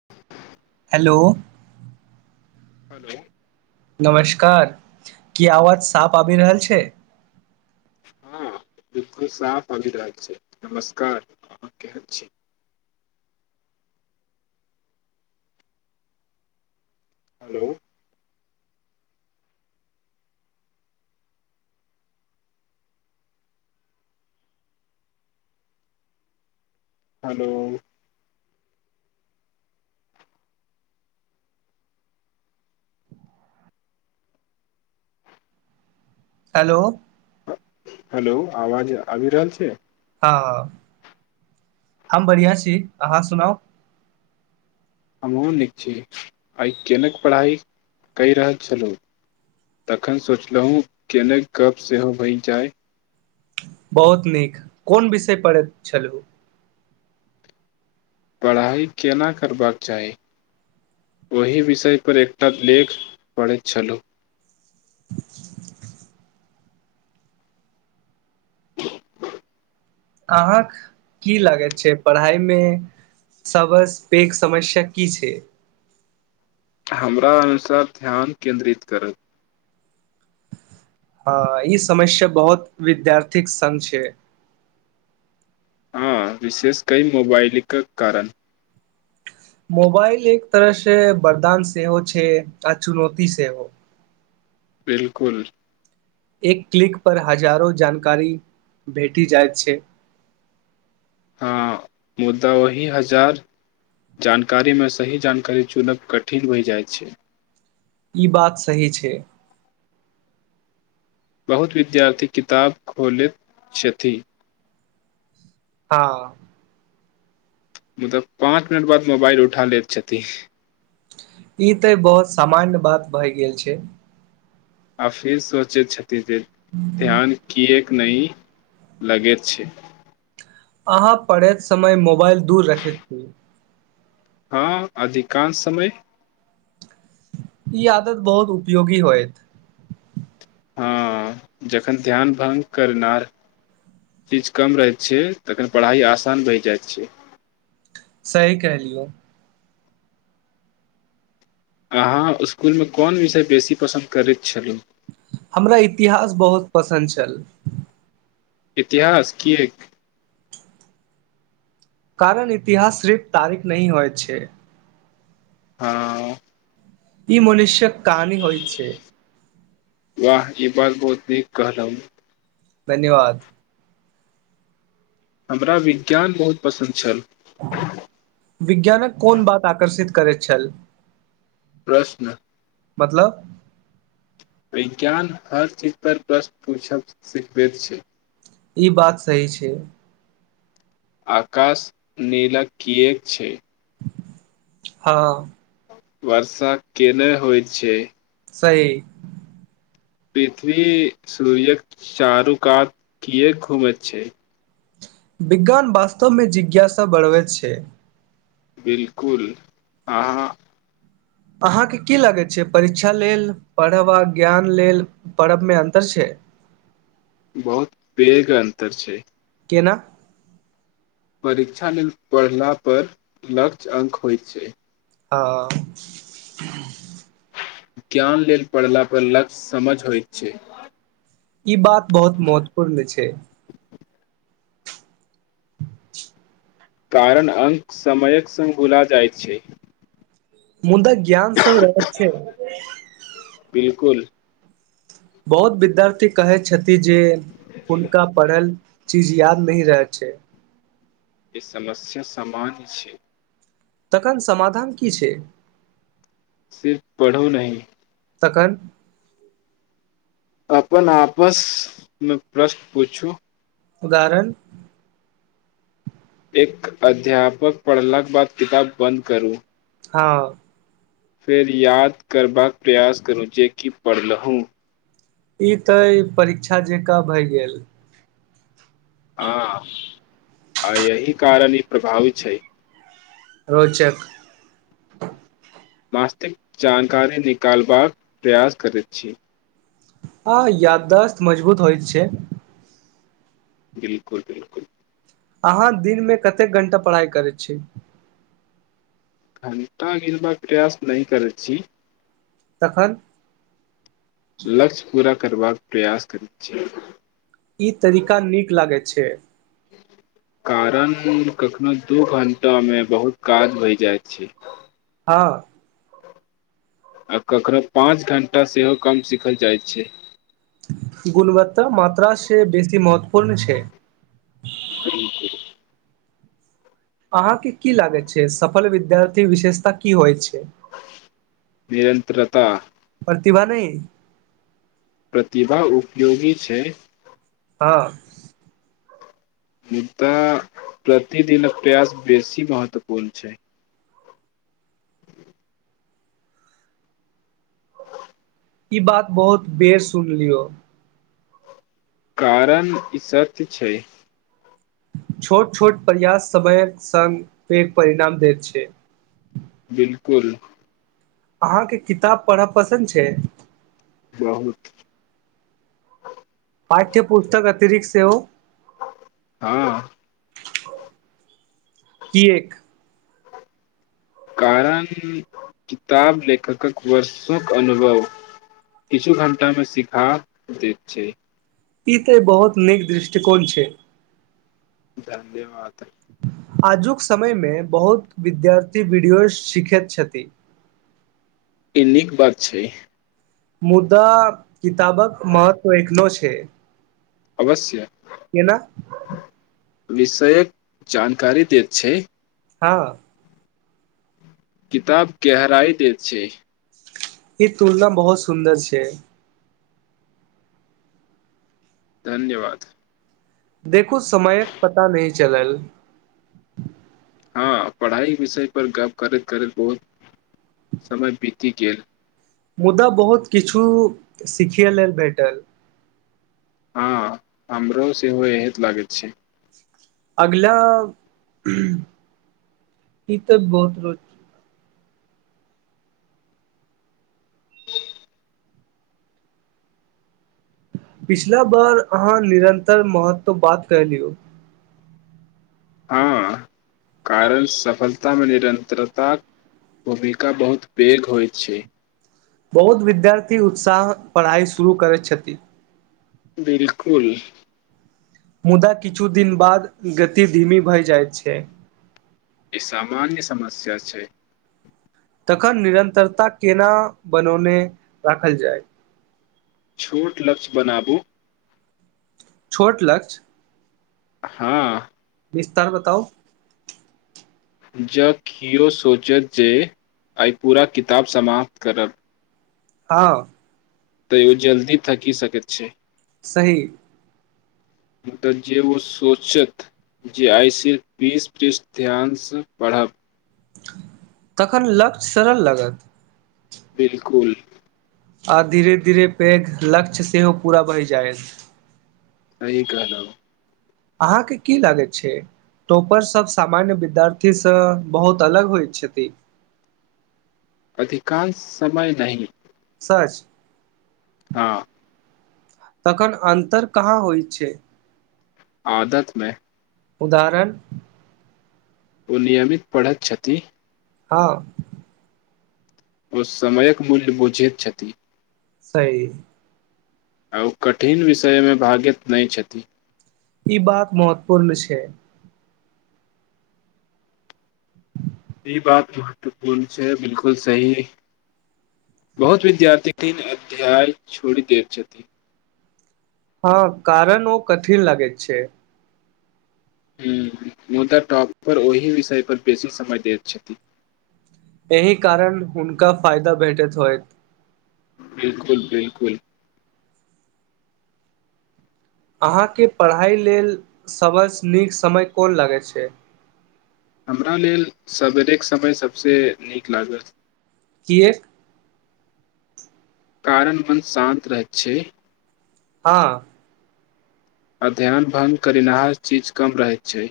[inaudible] hello hello नमस्कार की आवाज साफ आब रहल छै हँ बिलकुल साफ आबि रहल छै नमस्कार अहाँ केहन छी हेलो हेलो हेलो हेलो आवाज आबि रहल छै हँ हम बढ़िआं छी अहाँ सुनाउ हमहूँ नीक छी आइ केनक पढ़ाइ कहि रहल छलहुँ तखन सोचलहुँ केनक गप्प सेहो बनि जाय बहुत नीक कोन विषय पढ़ैत छलहु पढ़ाइ केना करबाक चाही ओहि विषय पर एकटा लेख पढ़ैत छलहु [inaudible] अहाँके की लागैत छै पढ़ाइमे सबस पैघ समस्या की छै हमरा अनुसार ध्यान केन्द्रित करत हँ ई समस्या बहुत विद्यार्थीक संग छै हँ विशेष कई मोबाइलके कारण मोबाइल एक तरह से बरदान सेहहो छै आ चुनौती सेहो बिलकुल एक क्लिक पर हजारो जानकारी भेटी जाइत छै हँ मुदा ओही हजार जानकारीमे सही जानकारी चुनब कठिन होई जाइ छै ई बात सही छै बहुत विद्यार्थी किताब खोलैत छथि हँ मतलब पाँच मिनट बाद मोबाइल उठा लैत छथिन ई तऽ बहुत सामान्य बात भए गेल छै आ फिर सोचैय छै ध्यान किए नहि लगैत छै अहाँ पढ़ैत समय मोबाइल दूर रखैत दियो हँ अधिकांश समय ई आदत बहुत उपयोगी होयत हँ जखन ध्यान भङ्ग करना चीज कम रहै छै तखन पढ़ाइ आसान है जाइ छै सही कैहेलियौ अहाँ इसकुलमे कोन विषय बेसी पसन्द करैत छलहुँ हमरा इतिहास बहुत पसन्द छल इतिहास की एक कारण इतिहास सिर्फ तारीख नह होय छै हँ ई मनुष्यक कहानी होइ छै वाह ई बात बहुत नीक कहलउ धन्यवाद हमरा विज्ञान बहुत पसन्द छल विज्ञानक कोन बात आकर्षित करैत छल प्रश्न मतलब विज्ञान हर चीज पर प्रश्न पूछब सिखबैत छै ई बात सही छै आकाश नीला किऐक छै हँ वर्षा केने होइ छै सही पृथ्वी सूर्य्यक चारूकात कियाक घूमै छै विज्ञान वास्तवमे जिज्ञासा बढ़बैत छै बिलकुल अहाँ अहाँके की लागै छै परीक्षा लेल पढ़ब आ ज्ञान लेल पढ़बमे अन्तर छै बहुत पेघ अन्तर छै केना परीक्षा लेल पढ़ला पर लक्ष्य अंक होइत छै ह ज्ञान लेल पढ़ला पर लक्ष्य समझ होइत छै ई बात बहुत महत्वपूर्ण छै [inaudible] कारण अं्क समयक सङ्ग भुला जाइ छै मुदा ज्ञान सग्रहक छै बिलकुल बहुत विद्यार्थी कहै छथि जे हुनका पढ़ल चिज याद नहि रहै छै ई समस्या समान छै तखन समाधान की छै सिर्फ पढ़ू नहि तखन अपन आपसमे प्रश्न पूछू उदाहरण एक अध्यापक पढ़लाक बाद किताब बन्द करू हँ फेर याद करबाक प्रयास करू जेे कि पढ़लहु ई तऽ ई परीक्षा जेकाँ भय गेल हँ आ यही कारण ई प्रभावित छै रोचक मास्तिक जानकारी निकालबाक प्रयास करैत छी आ याददाश्त मजबूत होइ छै बिलकुल बिलकुल अहाँ दिनमे कतेक घण्टा पढ़ाइ करै छी घण्टा गिनबाक प्रयास नहि करै छी तखन लक्ष्य पूरा करबाक प्रयास करैत छियै ई तरीका नीक लागैत छै कारण कखनो दू घण्टामे बहुत काज भए जाइत छै हाँ आ ककरो पाँच घण्टा सेहो कम सीखल जाइत छै गुणवत्ता मात्रा से बेसी महत्व पूर्ण छै अहाँके की लागे छै सफल विद्यार्थी विशेषता की होइ छै निरन्त्रता प्रतिभा नहि प्रतिभा उपयोगी छै हँ मुदा प्रतिदनक प्रयास बेसी महत्वपूर्ण छै ई बात बहुत बेर सुनलियौ कारण इ सत्य छै छोट छोट प्रयास समयक संग पैग परिणाम दैत छै बिलकुल अहाँके किताब पढ़ब पसन्द छै बहुत पाठ्यपुस्तक अतिरिक्त सेहो हँ [inaudible] किएक कारण किताब लेखकक वर्षोक अनुभव किछु घंटामे सिखा दैत छै ई तऽ बहुत नीक दृष्टिकोण छै [unintelligible] आजुक समयमे बहुत विद्यार्थी वीडियो सीखैत छथि ई नीक बात छै मुद्दा किताबक महत्व एखनो छै अवश्य केना विषयक जानकारी देैत छै हँ किताब गहराई दैत छै ई तुलना बहुत सुन्दर छै धन्यवाद देखू समयक पता नहि चलल हँ पढ़ाई विषय पर गप करैत करैत बहुत समय बीति गेल मुदा बहुत किछु सिखैय लेल भेटल हँ हमरो सेहो एहत लागैत छै अगला ई तऽ बहुत रोच पिछला बार अहाँ निरन्तर महत्व बात क लियौ हँ कारण सफलतामे निरन्तरताक भूमिका बहुत पैघ होइत छै बहुत विद्यार्थी उत्साह पढ़ाइ शुरू करैत छथि बिलकुल मुदा किछु दिन बाद गति धीमी भए जाइत छै ई सामान्य समस्या छै तखन निरन्तरता केना बनौने राखल जाय छोट लक्ष्य बनाबू छोट लक्ष्य हँ विस्तार बताउ ज कियो सोचत जे आइ पूरा किताब समाप्त करब हँ त ओ जल्दी थकि सक छै सही मुदा जेे ओ सोचत जे आइस बीस पृष्ठ ध्यान सँ पढ़ब तखन लक्ष्य सरल लागत बिलकुल आ धीरे धीरे पैघ लक्ष्य सेहो पूरा भहि जाय सही कहलो अहाँके की लागैत छै टोपर सभ सामान्य विद्यार्थीसँ बहुत अलग होइत छथि अधिकांश समय नहि सच हँ तखन अन्तर कहाँ होइ छै आदतमे उदाहरण ओ नियमित पढ़त छथि हँ ओ समयक मूल्य बुझैत छथि् सही आ ओ कठिन विषयमे भागैत नहि छथि ई बात महत्वपूर्ण छै ई बात महत्वपूर्ण छै बिलकुल सही बहुत विद्यार्थी तन अध्याय छोड़ी दे छथि हँ कारण ओ कठिन लागे छै हं मुदा टाॅप पर ओहि विषय पर बेसी समय दैत छथि एहि कारण हुनका फायदा भेटैत होयत बिलकुल बिलकुल अहाँके पढ़ाइ लेल सभस नीक समय कोन लगैत छै हमरा लेल सवेरेक समय सबसे नीक लागत किएक कारण मन शान्त रहैत छै हँ अध्ययन भंग करिनाहार चीज कम रहैत छै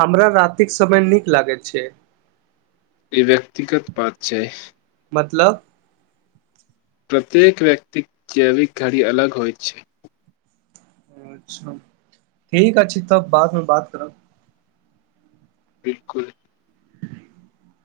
हमरा रातिक समय नीक लागैत छै ई व्यक्तिगत बात छै मतलब प्रत्येक व्यक्ति कैविक घड़ी अलग होइत छै अच्छा ठीक अछि तब बादमे बात करब बिलकुल [inaudible]